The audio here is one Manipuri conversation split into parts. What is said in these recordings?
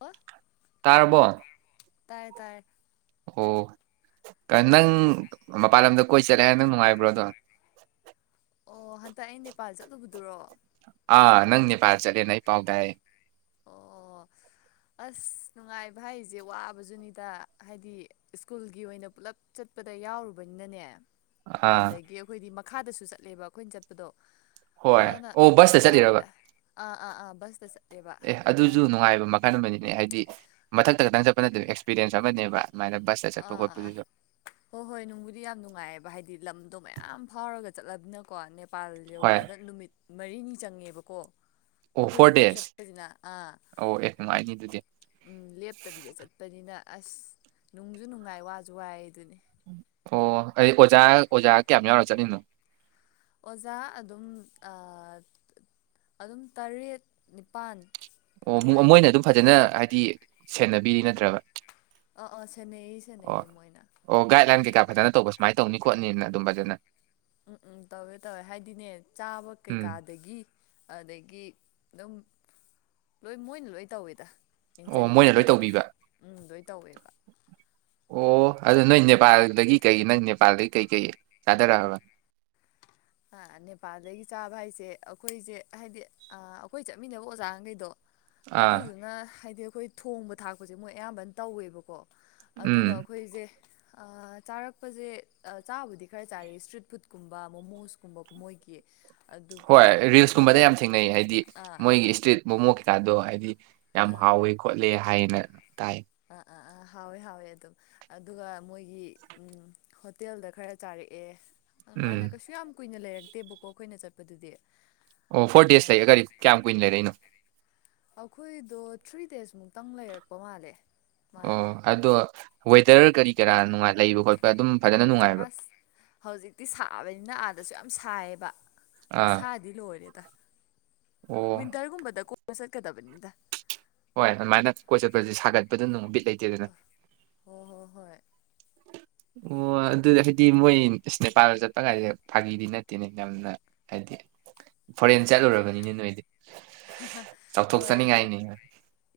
ꯑꯣ ꯇꯥꯔꯕꯣ ꯇꯥꯔꯦ ꯇꯥꯔꯦ ꯑꯣ ꯅꯪ ꯃꯄꯥꯟ ꯂꯝꯗ ꯀꯣꯏ ꯆꯠꯂꯦꯍꯥꯏ ꯅꯪ ꯅꯨꯡꯉꯥꯏꯕ꯭ꯔꯣꯗꯣ ꯑꯣ ꯍꯟꯗꯛ ꯑꯩ ꯅꯦꯄꯥꯜ ꯆꯠꯂꯨꯕꯗꯨꯔꯣ ꯑ ꯅꯪ ꯅꯦꯄꯥꯜ ꯆꯠꯂꯦꯅ ꯑꯩ ꯄꯥꯎꯇꯥꯏ ꯑꯣ ꯑꯁ ꯅꯨꯡꯉꯥꯏꯕ ꯍꯥꯏꯁꯦ ꯋꯥꯕꯖꯨꯅꯤꯗ ꯍꯥꯏꯗꯤ ꯁ꯭ꯀꯨꯜꯒꯤ ꯑꯣꯏꯅ ꯄꯨꯂꯞ ꯆꯠꯄꯗ ꯌꯥꯎꯔꯨꯕꯅꯤꯅꯅꯦ ꯑꯥ ꯑꯗꯒꯤ ꯑꯈꯣꯏꯗꯤ ꯃꯈꯥꯗꯁꯨ ꯆꯠꯂꯦꯕ ꯑꯈꯣꯏꯅ ꯆꯠꯄꯗꯣ ꯍꯣꯏ ꯑꯅ ꯑꯣ ꯕꯁꯇ ꯑꯁ ꯆꯠꯂꯤꯔꯕ ꯋꯥꯏꯗ ꯑꯥ ꯑꯥ ꯑꯥ ꯕꯁꯇ ꯆꯠꯂꯦꯕ ꯑꯦ ꯑ ꯑꯗꯨꯁꯨ ꯅꯨꯡꯉꯥꯏꯕ ꯃꯈꯜ ꯑꯃꯅꯤꯅꯦ ꯍꯥꯏꯗꯤ ꯃꯊꯛꯇ ꯈꯛꯇꯪ ꯆꯠꯄ ꯅꯠꯇꯕ ꯑꯦꯛꯁꯄꯤꯔꯦꯟꯁ ꯃꯈꯜ ꯑꯃꯅꯦꯕ ꯑꯗꯨꯃꯥꯏꯅ ꯕꯁꯇ ꯆꯠꯄ ꯑꯥ ꯑꯥ ꯑꯥ ꯈꯣꯠꯄꯗꯨꯁꯨ ꯍꯣꯏ ꯍꯣꯏ ꯅꯨꯡꯕꯨꯗꯤ ꯌꯥꯝ ꯅꯨꯡꯉꯥꯏꯑꯕ ꯍꯥꯏꯗꯤ ꯂꯝ ꯑꯣ ꯃꯌꯥꯝ ꯐꯥꯎꯔꯒ ꯆꯠꯂꯅꯤꯅꯀꯣ ꯄꯥꯜ ꯍꯣꯏ ꯌꯧꯕꯗ ꯅꯨꯃꯤꯠ ꯃꯔꯤꯅꯤ ꯆꯪꯉꯦꯕꯀꯣ ꯑꯣ ꯑꯩꯈꯣꯏ ꯐꯣꯔ ꯁꯤꯗꯩ ꯗꯦꯖ ꯆꯠꯄꯁꯤꯅ ꯑꯥ ꯑꯣ ꯑꯦ ꯅꯨꯡꯉꯥꯏꯅꯤ ꯑꯗꯨꯗꯤ ꯎꯝ ꯂꯦꯞꯇꯕꯤꯗ ꯆꯠꯄꯅꯤꯅ ꯑꯁ ꯅꯨꯡꯁꯨ ꯅꯨꯡꯉꯥꯏ ꯋꯥꯁꯨ ꯋꯥꯏ ꯑꯗꯨꯅꯦ ꯑꯣ ꯑꯩ ꯑꯣꯖꯥ ꯑꯣꯖꯥ ꯀꯌꯥꯝ ꯌꯥꯎꯅ ꯆꯠꯂꯤꯅꯣ ꯑꯣꯖꯥ ꯑꯗꯨꯝ ꯑꯥ ꯑꯗꯨꯝ ꯇꯔꯦꯠ ꯅꯤꯄꯥꯜ ꯑꯣ ꯑꯗꯨꯃꯥꯏꯅ ꯃꯣꯏꯅ ꯑꯗꯨꯝ ꯁꯨꯋꯦ ꯐꯖꯅ ꯍꯥꯏꯗꯤ ꯁꯦꯟꯅꯕꯤꯔꯤ ꯅꯠꯇ꯭ꯔꯕ ꯑ ꯑꯣ ꯁꯦꯅꯩ ꯁꯅꯩ ꯃꯣꯏꯅ ꯀ ꯐꯖꯅ ꯇꯧꯕ ꯁꯨꯃꯥꯏꯅ ꯇꯧꯅꯤ ꯈꯣꯠꯅꯤꯅ ꯑꯗꯨꯝ ꯐꯖꯅ ꯎꯝ ꯇꯧꯋꯦ ꯇꯧꯋꯦ ꯍꯥꯏꯗꯤꯅꯦ ꯆꯥꯕ ꯎꯝ ꯀꯩꯀꯥꯗꯒꯤ ꯑꯗꯒꯤ ꯑꯗꯨꯝ ꯂꯣꯏ ꯃꯣꯏꯅ ꯂꯣꯏ ꯇꯧꯋꯦꯗ ꯑꯣ ꯃꯣꯏꯅ ꯌꯦꯡꯁꯤꯟꯕꯤꯕ ꯂꯣꯏ ꯈꯣꯠꯄ ꯇꯧꯕꯤꯕ ꯎ ꯂꯣꯏ ꯇꯧꯋꯦꯕ ꯑꯣ ꯑꯗꯨ ꯅꯣꯏ ꯅꯦꯄꯥꯜꯗꯒꯤ ꯀꯩ ꯅꯪ ꯅꯦꯄꯥꯜꯗꯒꯤ ꯀꯩꯀꯩ ꯆꯥꯊꯔꯛꯑꯕ ꯅꯦꯄꯥꯜꯗꯒꯤ ꯆꯥꯕ ꯍꯥꯏꯁꯦ ꯑꯩꯈꯣꯏꯁꯦ ꯍꯥꯏꯗꯤ ꯑꯥ ꯑꯩꯈꯣꯏ ꯆꯠꯃꯤꯟꯅꯕ ꯑꯣꯖꯥꯈꯩꯗꯣ ꯑꯥ ꯑꯗꯨꯗꯨꯅ ꯍꯥꯏꯗꯤ ꯑꯩꯈꯣꯏ ꯊꯣꯡꯕ ꯊꯥꯛꯄꯁꯦ ꯃꯣꯏ ꯑꯌꯥꯝꯕꯅ ꯇꯧꯋꯦꯕꯀꯣ ꯑꯗꯨꯒ ꯎꯝ ꯑꯩꯈꯣꯏꯁꯦ ꯑꯥ ꯆꯥꯔꯛꯄꯁꯦ ꯆꯥꯕꯨꯗꯤ ꯈꯔ ꯆꯥꯔ ꯏꯁꯇ꯭ꯔꯤꯠ ꯐꯨꯗꯀꯨꯝꯕ ꯃꯣꯃꯣꯁꯨ ꯀꯨꯝꯕ ꯃꯣꯏꯒꯤ ꯍꯣꯏ ꯔꯤꯜꯁꯀꯨꯝꯕꯗ ꯍꯣꯇꯦꯜ ꯌꯥꯝ ꯊꯦꯡꯅꯩ ꯍꯥꯏꯗꯤ ꯑꯥ ꯃꯣꯏꯒꯤ ꯏꯁꯇ꯭ꯔꯤꯠ ꯃꯣꯃꯣ ꯀꯩꯀꯥꯗꯣ ꯍꯥꯏꯗꯤ ꯌꯥꯝ ꯑꯥ ꯍꯥꯎꯋꯦ ꯈꯣꯠꯂꯦ ꯍꯥꯏꯅ ꯇꯥꯏ ꯑꯥ ꯑꯥ ꯑꯥ ꯍꯥꯎꯋꯦ ꯍꯥꯎꯋꯦ ꯑꯗꯨꯝ ꯑꯗꯨꯒ ꯃꯣꯏꯒꯤ ꯍꯣꯇꯦꯜꯗ ꯈꯔ ꯆꯥꯔꯛꯑꯦ ꯎꯝ ꯃꯥꯏꯅꯦ ꯀꯁꯨ ꯌꯥꯝ ꯀꯨꯏꯅ ꯂꯩꯔꯛ ꯅ ꯇꯦꯕꯨꯀꯣ ꯑꯩꯈꯣꯏꯅ ꯆꯠꯄꯗꯨꯗꯤ ꯑꯣ ꯐꯣꯔ ꯗꯦꯖ ꯂꯩ ꯑꯗꯨ ꯀꯔꯤ ꯀꯌꯥꯝ ꯀꯨꯏꯅ ꯂꯩꯔꯛꯏꯅꯣ ꯑꯩꯈꯣꯏꯗꯣ ꯊ꯭ꯔꯤ ꯗꯦꯖꯃꯨꯛꯇꯪ ꯂꯩꯔꯛꯄ ꯃꯥꯜꯂꯦ ꯃꯥꯅꯦ ꯑꯣ ꯑꯗꯣ ꯋꯦꯗꯔ ꯀꯔꯤ ꯀꯔꯥ ꯅꯨꯡꯉꯥꯏ ꯂꯩꯕ ꯈꯣꯠꯄ ꯑꯗꯨꯝ ꯐꯖꯅ ꯅꯨꯡꯉꯥꯏꯕ꯭ꯔꯥ ꯑꯁ ꯍꯧꯖꯤꯛꯇꯤ ꯁꯥꯕꯅꯤꯅ ꯑꯥꯗꯁꯨ ꯌꯥꯝ ꯁꯥꯏꯌꯦꯕ ꯑꯥ ꯈꯨꯠꯁꯥꯗꯤ ꯂꯣꯏꯔꯦ [inaudible] ꯑꯣ ꯋꯤꯟꯇꯔꯒꯨꯝꯕꯗ ꯁꯛ ꯀꯗꯕꯅꯤꯗ ꯍꯣꯏ ꯑꯗꯨꯃꯥꯏꯅ ꯀꯣꯏ ꯆꯠꯄꯁꯤ ꯁꯥꯒꯠꯄꯗꯨ [unintelligible] ꯂꯩꯇꯦꯗꯅ ꯍꯣꯏ ꯍꯣꯏ ꯍꯣꯏ ꯑꯣ ꯑꯗꯨꯗꯤ ꯍꯥꯏꯗꯤ ꯃꯣꯏ ꯅꯦꯄꯥꯜꯗ ꯆꯠꯄ ꯀꯥꯏꯁꯦ ꯐꯥꯒꯤꯗꯤ ꯅꯠꯇꯦꯅꯦ ꯌꯥꯝꯅ ꯍꯥꯏꯗꯤ ꯐꯣꯔꯦꯟ ꯆꯠꯂꯨꯔꯕꯅꯤꯅꯦ ꯅꯣꯏꯗꯤ ꯍꯣꯏ ꯑꯗꯣ ꯆꯥꯎꯊꯣꯛꯆꯅꯤꯡꯉꯥꯏꯅꯤ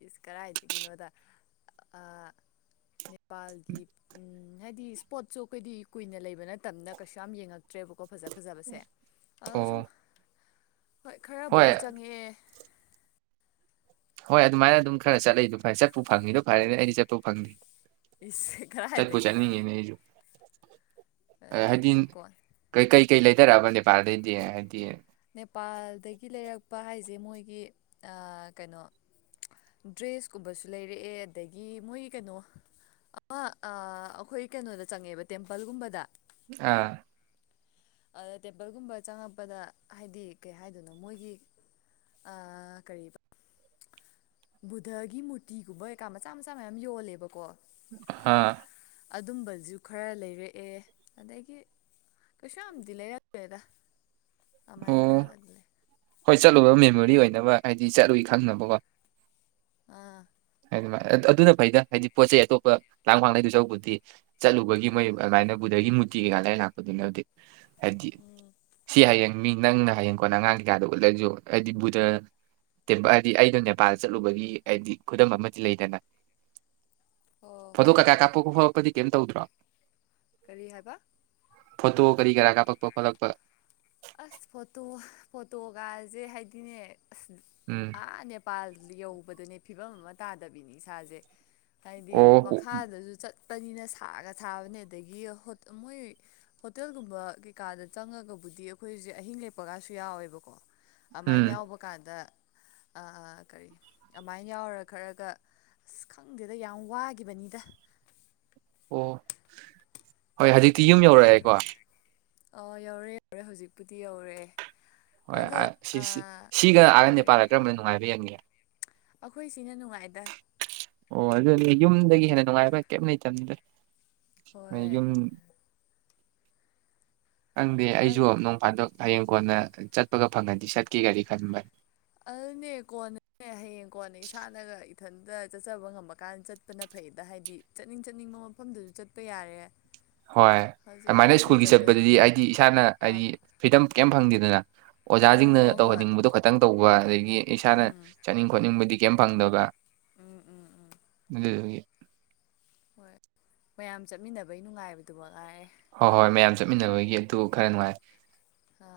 ꯏꯁ ꯀꯗꯥꯥꯏꯗꯒꯤꯅꯣꯗ ꯅꯦꯄꯥꯜꯒꯤ ꯍꯥꯏꯗꯤ ꯏꯁ꯭ꯄꯣꯔꯠꯁꯨ ꯑꯩꯈꯣꯏꯗꯤ ꯀꯨꯏꯅ ꯂꯩꯕ ꯅꯠꯇꯝꯅꯤꯅꯥ ꯀꯩꯁꯨ ꯌꯥꯝ ꯌꯦꯡꯉꯛꯇ꯭ꯔꯦꯕ ꯐꯖꯥ ꯐꯖꯥꯕꯁꯦ ꯑꯣ [unintelligible] ꯍꯣꯏ ꯍꯣꯏ ꯈꯔꯕꯨꯗꯤ ꯆꯪꯉꯛꯑ ꯍꯣꯏ ꯑꯗꯨꯃꯥꯏꯅ ꯑꯗꯨꯝ ꯈꯔ ꯆꯠꯂꯤꯗꯣ ꯐꯔꯦ ꯆꯠꯄ ꯐꯪꯉꯤꯗꯣ ꯐꯔꯦꯅꯦ ꯑꯩꯗꯤ ꯆꯠꯄ ꯐꯪꯗꯦ ꯏꯁ ꯆꯠꯄꯨ ꯀꯔꯥꯏꯗꯒꯤꯅꯣꯗ ꯆꯠꯅꯤꯡꯉꯤꯅꯦ [unintelligible] ꯍꯥꯏꯗꯤ ꯀꯩ ꯀꯩꯀꯩ ꯂꯩꯗꯔꯛꯑꯕ ꯅꯦꯄꯥꯜꯗꯩꯩ [unintelligible] ꯍꯥꯏꯗꯤ ꯅꯦꯄꯥꯜꯗꯒꯤ ꯂꯩꯔꯛꯄ ꯍꯥꯏꯁꯦ ꯃꯣꯏꯒꯤ ꯀꯩꯅꯣ ꯗ꯭ꯔꯦꯁꯀꯨꯝꯕꯁꯨ ꯂꯩꯔꯛꯑꯦ ꯑꯗꯒꯤ ꯃꯣꯏꯒꯤ ꯀꯩꯅꯣ ꯑꯃ ꯑꯩꯈꯣꯏ ꯀꯩꯅꯣꯗ ꯆꯪꯉꯦꯕ ꯇꯦꯝꯄꯜꯒꯨꯝꯕꯗ ꯑꯥ ꯑꯗ ꯇꯦꯝꯄꯜꯒꯨꯝꯕ ꯆꯪꯉꯛꯄꯗ ꯍꯥꯏꯗꯤ ꯀꯩ ꯍꯥꯏꯗꯣꯏꯅꯣ ꯃꯣꯏꯒꯤ [unintelligible] ꯕꯨꯙꯒꯤ ꯃꯨꯔꯇꯤꯒꯨꯝꯕ ꯀꯩꯀꯥ ꯃꯆꯥ ꯃꯆꯥ ꯃꯌꯥꯝ ꯌꯣꯜꯂꯦꯕꯀꯣ ꯑꯥ ꯑꯗꯨꯝꯕꯁꯨ ꯈꯔ ꯂꯩꯔꯛꯑꯦ ꯑꯗꯒꯤ ꯀꯩꯁꯨ ꯌꯥꯝꯗꯤ ꯂꯩꯔꯛꯇꯔ꯭ꯦꯗ ꯑꯃꯥꯏ ꯑꯣ ꯈꯔ [unintelligible] ꯍꯣꯏ ꯆꯠꯂꯨꯕ ꯃꯦꯃꯣꯔꯤ ꯑꯣꯏꯅꯕ ꯍꯥꯏꯗꯤ ꯆꯠꯂꯨꯏ ꯈꯪꯅꯕꯀꯣ ꯑꯥ ꯑꯗꯨꯅ ꯐꯩꯗ ꯍꯥꯏꯗꯤ ꯄꯣꯠ ꯆꯩ ꯑꯇꯣꯞꯄ ꯂꯥꯡ ꯐꯥꯡ ꯂꯩꯗꯣꯏ ꯁꯔꯨꯛꯄꯨꯗꯤ ꯆꯠꯂꯨꯕꯒꯤ ꯃꯣꯏ ꯑꯗꯨꯃꯥꯏꯅ ꯕꯨꯗꯒꯤ ꯀꯩꯀꯥ ꯂꯩ ꯂꯥꯛꯄꯗꯨꯅꯗꯤ ꯍꯥꯏꯗꯤ ꯁꯤ ꯍꯌꯦꯡ ꯃꯤ ꯅꯪꯅ ꯍꯌꯦꯡ ꯀꯣꯟꯅ ꯑꯉꯥꯡ ꯀꯩꯀꯥꯗ ꯎꯠꯂꯁꯨ ꯍꯥꯏꯗꯤ ꯕꯨꯙ ꯇꯦꯝꯄꯜ ꯍꯥꯏꯗꯤ ꯑꯩꯩꯅꯣ ꯅꯦꯄꯥꯜ ꯆꯠꯂꯨꯕꯒꯤ ꯍꯥꯏꯗꯤ ꯈꯨꯗꯝ ꯑꯃꯗꯤ ꯂꯩꯗꯅ ꯍꯣꯏ ꯐꯣꯇꯣ ꯍꯣꯏ ꯀꯩꯀꯥ ꯀꯥꯞꯂꯛꯄ ꯈꯣꯠꯂꯛꯄꯗꯤ ꯀꯩꯝ ꯇꯧꯗ꯭ꯔꯥ ꯀꯔꯤ ꯍꯥꯏꯕ ꯐꯣꯇꯣ ꯀꯔꯤ ꯀꯔꯥ ꯀꯥꯞꯄꯛꯄ ꯈꯣꯠꯂꯛꯄ ꯑꯁ ꯐꯣꯇꯣ ꯐꯣꯇꯣꯒꯥꯁꯦ ꯍꯥꯏꯗꯤꯅꯦ ꯎꯝ ꯑꯥ [unintelligible] [unintelligible] ꯌꯧꯕꯗꯨꯅꯦ ꯐꯤꯕꯝ ꯑꯃ ꯇꯥꯗꯕꯤꯅꯤ ꯏꯁꯥꯁꯦ ꯍꯥꯏꯗꯤ ꯑꯣ ꯃꯈꯥꯗꯁꯨ ꯆꯠ ꯄꯅꯤꯅ ꯁꯥꯒ ꯁꯥꯕꯅꯦ ꯑꯗꯒꯤ ꯃꯣꯏ ꯍꯣꯇꯦꯜꯒꯨꯝꯕ ꯀꯩꯀꯥꯗ ꯆꯪꯉꯒꯕꯨꯗꯤ ꯑꯩꯈꯣꯏꯁꯦ ꯑꯍꯤꯡ ꯂꯦꯛꯞꯄꯒꯁꯨ ꯌꯥꯎꯋꯦꯕꯀꯣ ꯎꯝ ꯑꯃꯥꯏꯅ ꯌꯥꯎꯕ ꯀꯥꯟꯗ ꯀꯔꯤ ꯑꯃꯥꯏꯅ ꯌꯥꯎꯔ ꯈꯔꯒ ꯑꯁ ꯈꯪꯗꯦꯗ ꯌꯥꯝ ꯋꯥꯒꯤꯕꯅꯤꯗ ꯑꯣ ꯍꯣꯏ ꯍꯧꯖꯤꯛꯇꯤ ꯌꯨꯝ ꯌꯧꯔꯛꯑꯦꯀꯣ ꯑꯥ ꯌꯧꯔꯦ ꯌꯧꯔꯦ ꯍꯧꯖꯤꯛꯄꯨꯗꯤ ꯌꯧꯔꯦ ꯍꯣꯏ ꯁꯤꯒ ꯑꯥꯒ ꯀꯔꯤ ꯅꯦꯄꯥꯜꯗ ꯀꯔꯝꯕꯅ ꯅꯨꯡꯉꯥꯏꯕ ꯍꯦꯟꯒꯦ [unintelligible] ꯑꯩꯈꯣꯏ ꯁꯤꯅ ꯅꯨꯡꯉꯥꯏꯗ ꯑꯣ ꯑꯗꯨꯗꯤ ꯌꯨꯝꯗꯒꯤ ꯍꯦꯟꯅ ꯅꯨꯡꯉꯥꯏꯕ ꯀꯩꯝ ꯂꯩꯇꯕꯅꯤꯗ ꯃꯣꯏ ꯍꯣꯏ ꯌꯨꯝ ꯈꯪꯗꯦ ꯑꯩꯁꯨ ꯑꯗꯨ ꯅꯣꯡ ꯐꯥꯗꯣꯛ ꯍꯌꯦꯡ ꯀꯣꯟꯅ ꯆꯠꯄꯒ ꯐꯪꯉꯗꯤ ꯆꯠꯀꯦꯒꯗꯤ ꯈꯟꯕꯅꯤ ꯑꯗꯨꯅꯦ ꯀꯣꯟꯅꯅꯦ ꯍꯌꯦꯡ ꯀꯣꯟꯅ ꯏꯁꯥꯅꯒ ꯏꯊꯟꯇ ꯆꯠꯆꯕ ꯉꯝꯕ ꯀꯥꯟꯗ ꯆꯠꯄꯅ ꯐꯩꯌꯦꯗ ꯍꯥꯏꯗꯤ ꯆꯠꯅꯤꯡ ꯆꯠꯅꯤꯡꯕ ꯃꯐꯝꯗꯨꯁꯨ ꯆꯠꯄ ꯌꯥꯔꯦ ꯍꯣꯏ ꯍꯧꯖꯤꯛ ꯑꯗꯨꯃꯥꯏꯅ ꯑꯩꯈꯣꯏꯅ ꯁꯤꯗ ꯁ꯭ꯀꯨꯜꯒꯤ ꯆꯠꯄꯗꯨꯗꯤ ꯆꯠꯄꯁꯤꯗꯤ ꯍꯥꯏꯗꯤ ꯏꯁꯥꯅ ꯑꯥ ꯍꯥꯏꯗꯤ ꯐ꯭ꯔꯤꯗꯝ ꯀꯩꯝ ꯐꯪꯗꯦꯗꯅ ꯍꯣꯏ ꯑꯣꯖꯥꯁꯤꯡꯅ ꯍꯣꯏ ꯍꯣꯏ ꯇꯧꯍꯟꯅꯤꯡꯕꯗꯣ ꯈꯇꯪ ꯇꯧꯕ ꯑꯗꯒꯤ ꯏꯁꯥꯅ ꯆꯠꯅꯤꯡ ꯈꯣꯠꯅꯤꯡꯕꯗꯤ ꯀꯩꯝ ꯐꯪꯗꯕ ꯑꯗꯨꯗꯨꯒꯤ ꯍꯣꯏ ꯃꯌꯥꯝ ꯆꯠꯃꯤꯟꯅꯕꯩ ꯅꯨꯡꯉꯥꯏꯕꯗꯨ ꯃꯉꯥꯏ ꯍꯣꯏ ꯍꯣꯏ ꯃꯌꯥꯝ ꯆꯠꯃꯤꯟꯅꯕꯒꯤ ꯑꯗꯨ ꯈꯔ ꯅꯨꯡꯉꯥꯏ ꯑ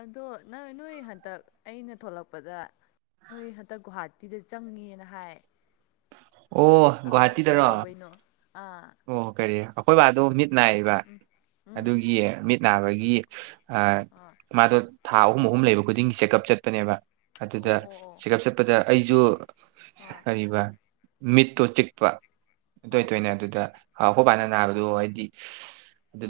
ꯑꯗꯣ ꯅ ꯅꯣꯏ ꯍꯟꯗꯛ ꯑꯩꯅ ꯊꯣꯛꯂꯛꯄꯗ ꯅꯣꯏ ꯍꯟꯗꯛ ꯒꯨꯍꯥꯇꯤꯗ ꯆꯪꯅꯤꯅ ꯀꯩꯅꯣꯝꯃ ꯍꯥꯏ ꯑꯣ ꯑꯥ ꯒꯣꯍꯥꯇꯤꯗꯔꯣ ꯀꯩꯗꯧꯕꯩꯅꯣ ꯑꯥ ꯑꯣ ꯀꯔꯤ ꯑꯩꯈꯣꯏ ꯕꯥꯗꯣ ꯃꯤꯠ ꯅꯥꯏꯕ ꯑꯗꯨꯒꯤ ꯃꯤꯠ ꯅꯥꯕꯒꯤ ꯑꯥ ꯃꯥꯗꯣ ꯊꯥꯎ ꯑꯍꯨꯝ ꯑꯍꯨꯝ ꯂꯩꯕ ꯈꯨꯗꯤꯡꯒꯤ ꯆꯦꯛꯀꯞ ꯆꯠꯄꯅꯦꯕ ꯑꯗꯨꯗ ꯑꯣ ꯑꯣ ꯑꯣ ꯆꯦꯛꯀꯞ ꯆꯠꯄꯗ ꯑꯩꯁꯨ ꯑꯥ ꯀꯔꯤꯕ ꯃꯤꯠꯇꯨ ꯆꯤꯛꯄ ꯇꯣꯏ ꯑꯥ ꯇꯣꯏꯅ ꯑꯈꯣꯏꯕꯥꯅ ꯑꯥ ꯅꯥꯕꯗꯣ ꯍꯥꯏꯗꯤ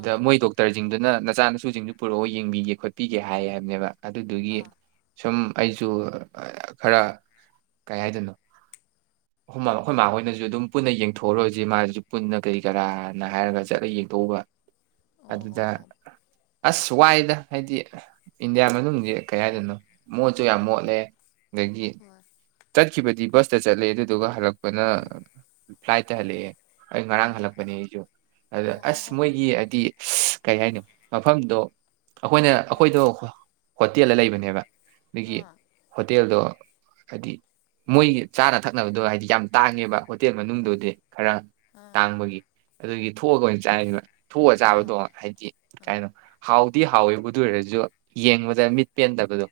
ꯑꯥ ꯃꯣꯏ ꯗꯣꯛꯇꯔ ꯁꯤꯡꯗꯨꯅ ꯅꯆꯥꯅꯁꯨꯁꯤꯡꯗꯨ ꯄꯨꯔꯛꯑꯣ ꯌꯦꯡꯕꯤꯒꯦ ꯈꯣꯠꯄꯤꯒꯦ ꯍꯥꯏ ꯍꯥꯏꯕꯅꯦꯕ ꯑꯗꯨꯗꯨꯒꯤ ꯑꯥ ꯁꯨꯝ ꯑꯩꯁꯨ ꯈꯔ ꯀꯩ ꯍꯥꯏꯗꯣꯏꯅꯣ ꯑꯩꯈꯣꯏ ꯃꯥꯥꯍꯣꯏꯅꯁꯨ ꯑꯗꯨꯝ ꯄꯨꯟꯅ ꯌꯦꯡꯊꯣꯛꯎꯔꯁꯦ ꯃꯥꯁꯨ ꯄꯨꯟꯅ ꯀꯔꯤ ꯀꯔꯥꯅ ꯍꯥꯏꯔꯒ ꯆꯠꯂꯒ ꯌꯦꯡꯊꯣꯛꯎꯕ ꯑꯣ ꯑꯗꯨꯗ ꯑꯣ ꯑꯣ ꯑꯁ ꯋꯥꯏꯗ ꯍꯥꯏꯗꯤ ꯏꯟꯗꯤꯌꯥ ꯃꯅꯨꯡꯁꯦ ꯀꯩ ꯍꯥꯏꯗꯅꯣ ꯃꯣꯠꯁꯨ ꯌꯥꯝ ꯑꯥ ꯃꯣꯠꯂꯦ ꯑꯗꯒꯤ ꯍꯣꯏ ꯆꯠꯈꯤꯕꯗꯤ ꯕꯁ ꯆꯠꯂꯤ ꯑꯗꯨꯗꯨꯒ ꯍꯜꯛꯄ ꯄꯅ ꯑꯥ ꯐ꯭ꯂꯥꯏꯠꯇ ꯍꯜꯂꯛꯑꯦ ꯑꯩ ꯉꯔꯥꯡ ꯍꯜꯂꯛꯄꯅꯦ ꯑꯩꯁꯨ ꯑꯗꯨꯗ ꯑꯣ ꯑꯣ ꯑꯁ ꯑꯣ ꯃꯣꯏꯒꯤ ꯍꯥꯏꯗꯤ ꯀꯩ ꯍꯥꯏꯅꯤ ꯃꯐꯝꯗꯣ ꯑꯈꯣꯏꯅ ꯑꯥ ꯑꯈꯣꯏꯗꯣ ꯍꯣꯇꯦꯜꯗ ꯂꯩꯕꯅꯦꯕ ꯗꯨꯒꯤ ꯑꯥ ꯍꯣꯇꯦꯜꯗꯣ ꯍꯥꯏꯗꯤ ꯃꯣꯏꯒꯤ ꯀꯩ ꯆꯥꯅ ꯊꯛꯅꯕꯗꯣ ꯍꯥꯏꯗꯤ ꯌꯥꯝ ꯇꯥꯡꯉꯦꯕ ꯍꯣꯇꯦꯜ ꯑꯥ ꯃꯅꯨꯡꯗꯨꯗꯤ ꯈꯔ ꯑꯥ ꯇꯥꯡꯕꯒꯤ ꯑꯗꯨꯒꯤ ꯊꯣꯛꯑꯒ ꯑꯣꯏꯅ ꯆꯥꯏꯕ ꯊꯣꯛꯑꯒ ꯑꯥ ꯆꯥꯕꯗꯣ ꯍꯥꯏꯗꯤ ꯑꯥ ꯀꯩꯅꯣ ꯍꯥꯎ ꯗꯤ ꯍꯥꯎꯋꯦꯕ ꯑꯗꯨ ꯑꯣꯏꯔꯁꯨ ꯌꯦꯡꯕꯗ ꯃꯤꯠ ꯄꯦꯟꯗꯕꯗꯣ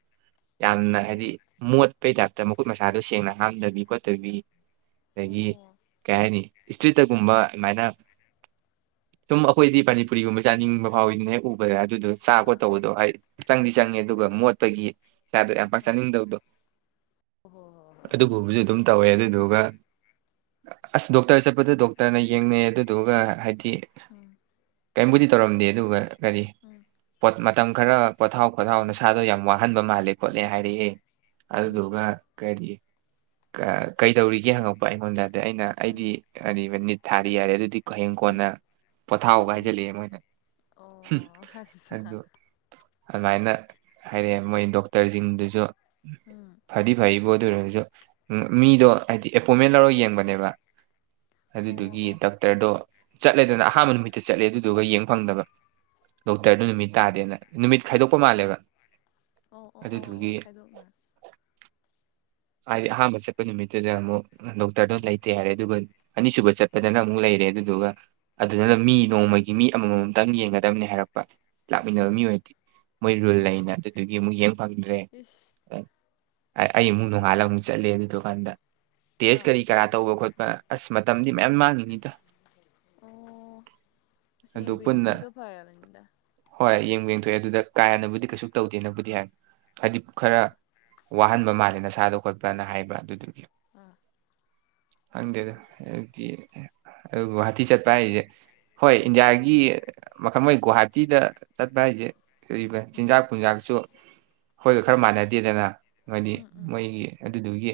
ꯌꯥꯝꯅ ꯍꯥꯏꯗꯤ ꯑꯣ ꯃꯣꯠꯄꯩ ꯇꯥꯏꯞ ꯃꯈꯨꯠ ꯃꯁꯥꯗꯨꯣ ꯁꯦꯡꯅ ꯍꯥꯝꯗꯕꯤ ꯈꯣꯠꯇꯕꯤ ꯍꯥꯏꯗꯤ ꯑꯣ ꯀꯩ ꯍꯥꯏꯅꯤ ꯏꯁꯇ꯭ꯔꯤꯠꯇꯒꯨꯝꯕ ꯑꯗꯨꯃꯥꯏꯅ ꯁꯨꯝ ꯑꯩꯈꯣꯏꯗꯤ ꯄꯅꯤꯄꯨꯔꯤꯒꯨꯝꯕ ꯆꯥꯅꯤꯡꯕ ꯐꯥꯎꯤꯗꯅ ꯍꯦꯛ ꯎꯕꯗ ꯑꯗꯨꯗꯣ ꯆꯥ ꯑꯥ ꯈꯣꯠ ꯑꯥ ꯇꯧꯕꯗꯣ ꯍꯥꯏ ꯆꯪꯗꯤ ꯆꯪꯉꯦ ꯑꯗꯨꯒ ꯃꯣꯠꯄꯒꯤ ꯏꯁꯥꯗ ꯌꯥꯝ ꯑꯥ ꯄꯥꯛꯆꯅꯤꯡꯗꯕꯗꯣ ꯍꯣ ꯍꯣ ꯍꯣꯏ ꯍꯣꯏ ꯑꯗꯨꯒꯨꯝꯕꯁꯨ ꯑꯗꯨꯝ ꯇꯧꯋꯦ ꯑꯗꯨ ꯗꯨꯒ ꯑꯁ ꯗꯣꯛ ꯇꯔ ꯑꯗꯨ ꯗꯣꯛꯇꯔꯅ ꯌꯦꯡꯅꯩꯌꯦ ꯑꯗꯨ ꯑꯗꯨꯒ ꯍꯥꯏꯗꯤ ꯀꯩꯝꯕꯨꯗꯤ ꯇꯧꯔꯝꯗꯦ ꯑꯗꯨꯒ ꯀꯔꯤ ꯄꯣꯠꯃꯠ ꯃꯇꯝ ꯈꯔ ꯄꯣꯊꯥꯎ ꯈꯣꯊꯥꯎ ꯅꯁꯥꯗꯣ ꯌꯥꯝ ꯋꯥ ꯍꯟꯕ ꯃꯥꯜꯂꯦ ꯈꯣꯠꯂꯦ ꯍꯥꯏꯔꯛꯑꯦ ꯑꯗꯨꯗꯨꯒ ꯀꯔꯤ ꯀꯩꯗꯧꯔꯤꯒꯦ ꯍꯪꯉꯛꯄ ꯑꯩꯉꯣꯟꯗ ꯑꯗꯩ ꯑꯩꯅ ꯑꯩꯗꯤ ꯀꯔꯤꯕ ꯅꯤꯠ ꯊꯥꯔꯤ ꯍꯥꯏꯔꯦ ꯑꯗꯨꯗꯤ ꯍꯌꯦꯡ ꯀꯣꯟꯅ ꯄꯣꯊꯥꯎ ꯀ ꯍꯥꯏꯖꯜꯂꯛꯑꯦ ꯃꯣꯏꯅ ꯍꯨꯝ ꯑꯣ ꯑꯗꯣ ꯑꯁ ꯑꯗꯨꯃꯥꯏꯅ ꯍꯥꯏꯔ ꯃꯣꯏ ꯗꯣꯛꯇꯔꯁꯤꯡꯗꯨꯁꯨ ꯐꯗꯤ ꯐꯥꯏꯕꯣ ꯑꯗꯨ ꯑꯣꯏꯔꯁꯨ ꯃꯤꯗꯣ ꯍꯥꯏꯗꯤ ꯑꯦꯄꯣꯏꯟꯃꯦꯟ ꯂꯧꯔꯒ ꯌꯦꯡꯕꯅꯦꯕ ꯑꯣ ꯑꯗꯨꯗꯨꯒꯤ ꯑꯣ ꯗꯥꯛꯇꯔꯗꯣ ꯆꯠꯂꯦꯗꯅ ꯑꯍꯥꯟꯕ ꯅꯨꯃꯤꯠꯇ ꯆꯠꯂꯦ ꯑꯗꯨꯗꯨꯒ ꯌꯦꯡ ꯐꯪꯗꯕ ꯗꯣꯛꯇꯔꯗꯨ ꯅꯨꯃꯤꯠ ꯇꯥꯗꯦꯅ ꯅꯨꯃꯤꯠ ꯈꯥꯏꯗꯣꯛꯄ ꯃꯥꯜꯂꯦꯕ ꯑꯣ ꯑꯣ ꯑꯣ ꯑꯗꯨꯗꯨꯒꯤ ꯑꯣ ꯈꯥꯏꯗꯣꯛꯅ ꯍꯥꯏꯗꯤ ꯑꯍꯥꯟꯕ ꯆꯠꯄ ꯅꯨꯃꯤꯠꯇꯨꯗ ꯑꯃꯨꯛ ꯗꯣꯛꯇꯔꯗꯣ ꯂꯩꯇꯦ ꯌꯥꯔꯦ ꯑꯗꯨꯒ ꯑꯅꯤꯁꯨꯕ ꯆꯠꯄꯗꯅ ꯑꯃꯨꯛ ꯂꯩꯔꯦ ꯑꯗꯨꯗꯨꯒ ꯑꯗꯨꯗꯨꯅ ꯎꯝ ꯃꯤ ꯅꯣꯡꯃꯒꯤ ꯃꯤ ꯑꯃꯃꯝꯇꯪ ꯌꯦꯡꯒꯗꯕꯅꯤ ꯍꯥꯏꯔꯛꯄ ꯂꯥꯛꯃꯤꯟꯅꯕ ꯃꯤ ꯑꯣꯏꯗꯤ ꯃꯣꯏ ꯔꯨꯜ ꯂꯩꯅ ꯑꯗꯨꯗꯨꯒꯤ ꯑꯃꯨꯛ ꯐꯪꯗ꯭ꯔꯦ ꯏꯁ ꯑꯩ ꯅꯣꯡꯉꯥꯜꯂꯝ ꯑꯃꯨꯛ ꯆꯠꯂꯦ ꯑꯗꯨ ꯗꯨꯀꯥꯟꯗ ꯇꯖ ꯑꯥ ꯀꯔꯤ ꯀꯔꯥ ꯇꯧꯕ ꯈꯣꯠꯄ ꯑꯁ ꯃꯇꯝꯗꯤ ꯃꯌꯥꯝ ꯃꯥꯡꯉꯤꯅꯤꯗ ꯑꯣ ꯑꯗꯨ ꯌꯦꯡꯕꯨ ꯄꯨꯟꯅ ꯌꯦꯡꯊꯣꯛꯏꯗꯣ ꯐꯔꯕꯅꯦ ꯊꯣꯛꯑꯦ ꯑꯗꯨꯗ ꯀꯥ ꯍꯦꯟꯅꯕꯨꯗꯤ ꯀꯩꯁꯨ ꯇꯧꯗꯦꯅꯕꯨꯗꯤ ꯍꯥꯏ ꯍꯥꯏꯗꯤ ꯈꯔ ꯑꯥ ꯋꯥꯍꯟꯕ ꯃꯥꯜꯂꯦ ꯅ ꯁꯥꯥꯗ ꯈꯣꯠꯄꯅ ꯍꯥꯏꯕ ꯑꯗꯨꯗꯨꯒꯤ ꯎꯝ ꯍꯪꯗꯦ ꯑꯗꯨ ꯒꯨꯍꯇꯤ ꯆꯠꯄ ꯍꯥꯏꯖꯦ ꯍꯣꯏ ꯏꯟꯗꯤꯌꯥꯒꯤ ꯊꯃꯣꯏ ꯒꯨꯣꯍꯥꯇꯤꯗ ꯆꯠꯄ ꯍꯥꯏꯁꯦ ꯂꯩꯔꯤꯕ ꯆꯤꯟꯖꯥꯛ ꯊꯟꯖꯥꯛꯁꯨ ꯍꯣꯏꯗ ꯈꯔ ꯎꯝ ꯃꯥꯟꯅꯗꯦꯗꯅ ꯃꯣꯏꯗꯤ ꯃꯣꯏꯒꯤ ꯑꯗꯨꯗꯨꯒꯤ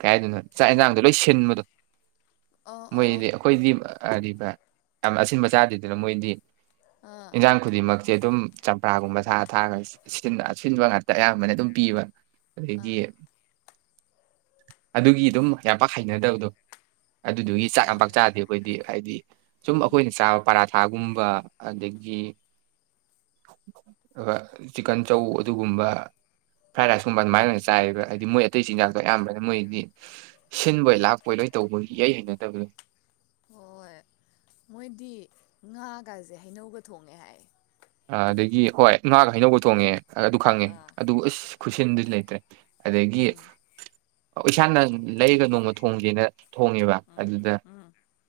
ꯀꯩ ꯍꯥꯏꯗꯣꯏꯅꯣ ꯆꯥꯛ ꯌꯦꯟꯁꯥꯡꯗꯣ ꯂꯣꯏ ꯁꯤꯟꯕꯗꯣ ꯑꯣ ꯑꯣ ꯑꯣ ꯃꯣꯏꯗꯤ ꯑꯩꯈꯣꯏꯗꯤ ꯑꯔꯤꯕ ꯌꯥꯝ ꯑꯁꯤꯟꯕ ꯆꯥꯗꯦꯗꯅ ꯃꯣꯏꯗꯤ ꯑꯥ ꯏꯟꯖꯥꯡ ꯈꯨꯗꯤꯃꯛ ꯁꯦ ꯑꯗꯨꯝ ꯆꯝꯄ꯭ꯔꯥꯒꯨꯝꯕ ꯊꯥꯔ ꯊꯥꯔꯒ ꯑꯁꯤꯟꯕ ꯉꯥꯛꯇ ꯑꯌꯥꯝꯕꯅ ꯑꯗꯨꯝ ꯄꯤꯕ ꯑꯗꯒꯤ ꯑꯥ ꯑꯗꯨꯒꯤ ꯑꯗꯨꯝ ꯌꯥꯝ ꯄꯥꯛ ꯍꯩꯅꯗꯕꯗꯣ ꯑꯗꯨꯗꯨꯒꯤ ꯆꯥꯛꯅ ꯍꯣꯏ ꯄꯥꯛꯆꯥꯥꯗꯤ ꯑꯩꯈꯣꯏꯗꯤ ꯍꯥꯏꯗꯤ ꯁꯨꯝ ꯑꯩꯈꯣꯏꯅ ꯎꯝ ꯆꯥꯕ ꯄꯔꯥ ꯁꯥꯒꯨꯝꯕ ꯑꯗꯒꯤ ꯆꯤꯛꯀꯟ ꯆꯧ ꯑꯗꯨꯒꯨꯝꯕ ꯐ꯭ꯔꯥꯏ ꯔꯥꯏꯁꯀꯨꯝꯕ ꯑꯗꯨꯃꯥꯏꯅ ꯑꯣꯏꯅ ꯆꯥꯏꯕ ꯍꯥꯏꯗꯤ ꯃꯣꯏ ꯑꯇꯩ ꯆꯤꯟꯖꯥꯛꯇꯣ ꯑꯌꯥꯝꯕꯅ ꯃꯣꯏꯗꯤ ꯁꯤꯟꯕꯣꯏ ꯂꯥꯛꯄꯣꯏ ꯂꯣꯏ ꯇꯧꯕ ꯌꯩ ꯍꯩꯅꯗꯕꯗꯣ ꯍꯣꯏ ꯃꯣꯏꯗꯤ ꯉꯥꯒꯁꯦ ꯍꯩꯅꯧꯒ ꯊꯣꯡꯉꯦ ꯍꯥꯏ ꯑ ꯑꯗꯒꯤ ꯍꯣꯏ ꯉꯥꯒ ꯍꯩꯅꯧꯕ ꯊꯣꯡꯉꯦ ꯑꯗꯨ ꯈꯪꯉꯦ ꯑꯥ ꯑꯗꯨ ꯑꯁ ꯈꯨꯠꯁꯤꯟꯗꯤ ꯂꯩꯇ꯭ꯔꯦ ꯑꯗꯒꯤ ꯏꯁꯥꯅ ꯂꯩꯔꯒ ꯅꯣꯡꯃ ꯊꯣꯡꯁꯤꯅ ꯊꯣꯡꯉꯦꯕ ꯑꯗꯨꯗ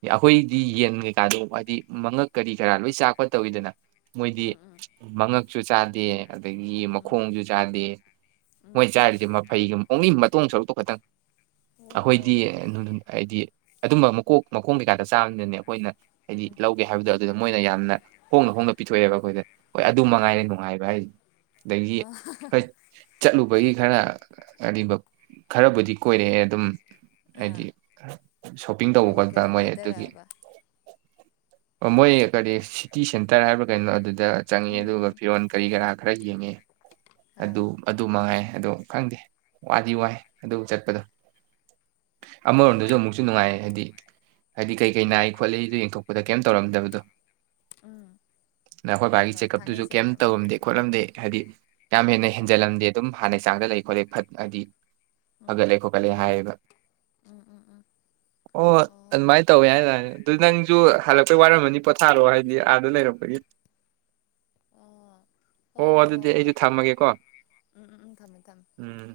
ꯑꯩꯈꯣꯏꯗꯤ ꯌꯦꯟ ꯀꯩꯀꯥꯗꯣ ꯍꯥꯏꯗꯤ ꯃꯉꯛ ꯀꯔꯤ ꯀꯔꯥ ꯂꯣꯏ ꯆꯥ ꯀꯣꯠ ꯇꯧꯋꯤꯗꯅ ꯃꯣꯏꯗꯤ ꯃꯉꯛ ꯁꯨ ꯆꯥꯗꯤꯌꯦ ꯑꯗꯒꯤ ꯃꯈꯣꯡꯁꯨ ꯆꯥꯗꯦ ꯃꯣꯏ ꯆꯥꯔꯤꯁꯦ ꯃꯐꯩꯒ ꯑꯣꯡꯂꯤ ꯇꯣꯡ ꯁꯔꯨꯛꯇꯣ ꯈꯇꯪ ꯑꯩꯈꯣꯏꯗꯤ ꯑꯣ ꯍꯥꯏꯗꯤ ꯑꯗꯨꯝꯕ ꯃꯀꯣꯛ ꯃꯈꯣꯡ ꯀꯩꯀꯥꯗ ꯆꯥꯕꯅꯤꯅꯅꯦ ꯑꯩꯈꯣꯏꯅ ꯍꯥꯏꯗꯤ ꯂꯧꯒꯦ ꯍꯥꯏꯕꯗꯣ ꯑꯗꯨꯗ ꯃꯣꯏꯅ ꯌꯥꯝꯅ ꯍꯣꯡꯅ ꯍꯣꯡꯅ ꯄꯤꯊꯣꯛꯑꯦꯕ ꯑꯩꯈꯣꯏꯗ ꯍꯣꯏ ꯑꯗꯨ ꯑꯣ ꯃꯉꯥꯏꯔꯦ ꯅꯨꯡꯉꯥꯏꯕ ꯍꯥꯏꯗꯤ ꯑꯗꯒꯤ ꯍꯣꯏ ꯆꯠꯂꯨ ꯑꯩꯈꯣꯏꯒꯤ ꯈꯔ ꯑꯔꯤꯕ ꯈꯔꯕꯨꯗꯤ ꯀꯣꯏꯔꯛꯑꯦ ꯑꯗꯨꯝ ꯍꯥꯏꯗꯤ ꯑꯥ ꯁꯣꯞꯄꯤꯡ ꯇꯧꯕ ꯀꯔꯤ ꯈꯣꯠ ꯄꯥ ꯀꯔꯤ ꯃꯣꯏ ꯑꯗꯨꯒꯤ ꯀꯣꯏꯊꯔꯛꯑꯕ ꯑꯣ ꯃꯣꯏ ꯀꯔꯤ ꯁꯤꯇꯤ ꯁꯦꯟꯇꯔ ꯍꯥꯏꯕ꯭ꯔꯥ ꯀꯩꯅꯣ ꯑꯗꯨꯗꯤ ꯗ ꯆꯪꯉꯦ ꯎꯝ ꯑꯗꯨꯒ ꯎꯝ ꯐꯤꯔꯣꯟ ꯀꯔꯤ ꯀꯔꯥꯛ ꯈꯔ ꯌꯦꯡꯉꯦ ꯑꯥ ꯑꯗꯨ ꯑꯗꯨꯃꯉꯥꯏ ꯑꯣ ꯈꯪꯗꯦ ꯋꯥꯗꯤ ꯋꯥꯏ ꯑꯗꯨ ꯆꯠꯄꯗꯣ ꯍꯣꯏ ꯑꯃꯔꯣꯝꯗꯁꯨ ꯑꯃꯨꯛꯁꯨ ꯅꯨꯡꯉꯥꯏ ꯍꯥꯏꯗꯤ ꯍꯥꯏꯗꯤ ꯀꯩ ꯀꯩ ꯎꯝ ꯅꯥꯏ ꯈꯣꯠꯂꯤ ꯑꯗꯨ ꯌꯦꯡꯊꯣꯛꯄꯗ ꯀꯩꯝꯇ ꯇꯧꯔꯝꯗꯕꯗꯣ ꯎꯝ ꯅ ꯑꯩꯈꯣꯏ ꯍꯣꯏ ꯕꯥꯒꯤ ꯍꯣꯏ ꯆꯦꯛꯑꯞꯇꯨꯁꯨ ꯊꯥꯡꯒꯩ ꯀꯩꯝ ꯁꯦꯡꯅ ꯑꯃ ꯇꯧꯔꯝꯗꯦ ꯃꯦꯜꯂꯦ ꯈꯣꯠꯂꯝꯗꯦ ꯍꯥꯏꯗꯤ ꯌꯥꯝ ꯍꯦꯟꯅ ꯍꯦꯟꯖꯜꯂꯝꯗꯦ ꯑꯗꯨꯝ ꯍꯥꯟꯅꯩ ꯍꯛꯆꯥꯡꯗ ꯂꯩ ꯈꯣꯠꯂꯦ ꯐꯠ ꯍꯥꯏꯗꯤ ꯎꯝ ꯐꯥꯒꯠꯂꯦ ꯈꯣꯈꯠꯂꯦ ꯍꯥꯌꯦꯕ ꯑꯣ ꯑꯗꯨꯃꯥꯏꯅ ꯇꯧꯋꯦ ꯍꯥꯏꯇꯥꯅꯤ ꯑꯗꯨ ꯅꯪꯁꯨ ꯍꯜꯂꯛꯄꯩ ꯋꯥꯔꯝꯃꯅꯤ ꯄꯣꯊꯥꯔꯛꯑꯣ ꯍꯥꯏꯗꯤ ꯑꯥꯗ ꯂꯩꯔꯛꯄꯒꯤ ꯑꯣ ꯍꯣ ꯑꯣ ꯍꯣ ꯍꯣ ꯑꯗꯨꯗꯤ ꯑꯩꯁꯨ ꯍꯣꯏ ꯊꯝꯃꯒꯦꯀꯣ ꯎꯝ ꯎꯝ ꯎꯝ ꯊꯝꯃꯦ ꯊꯝꯃꯦ ꯎꯝ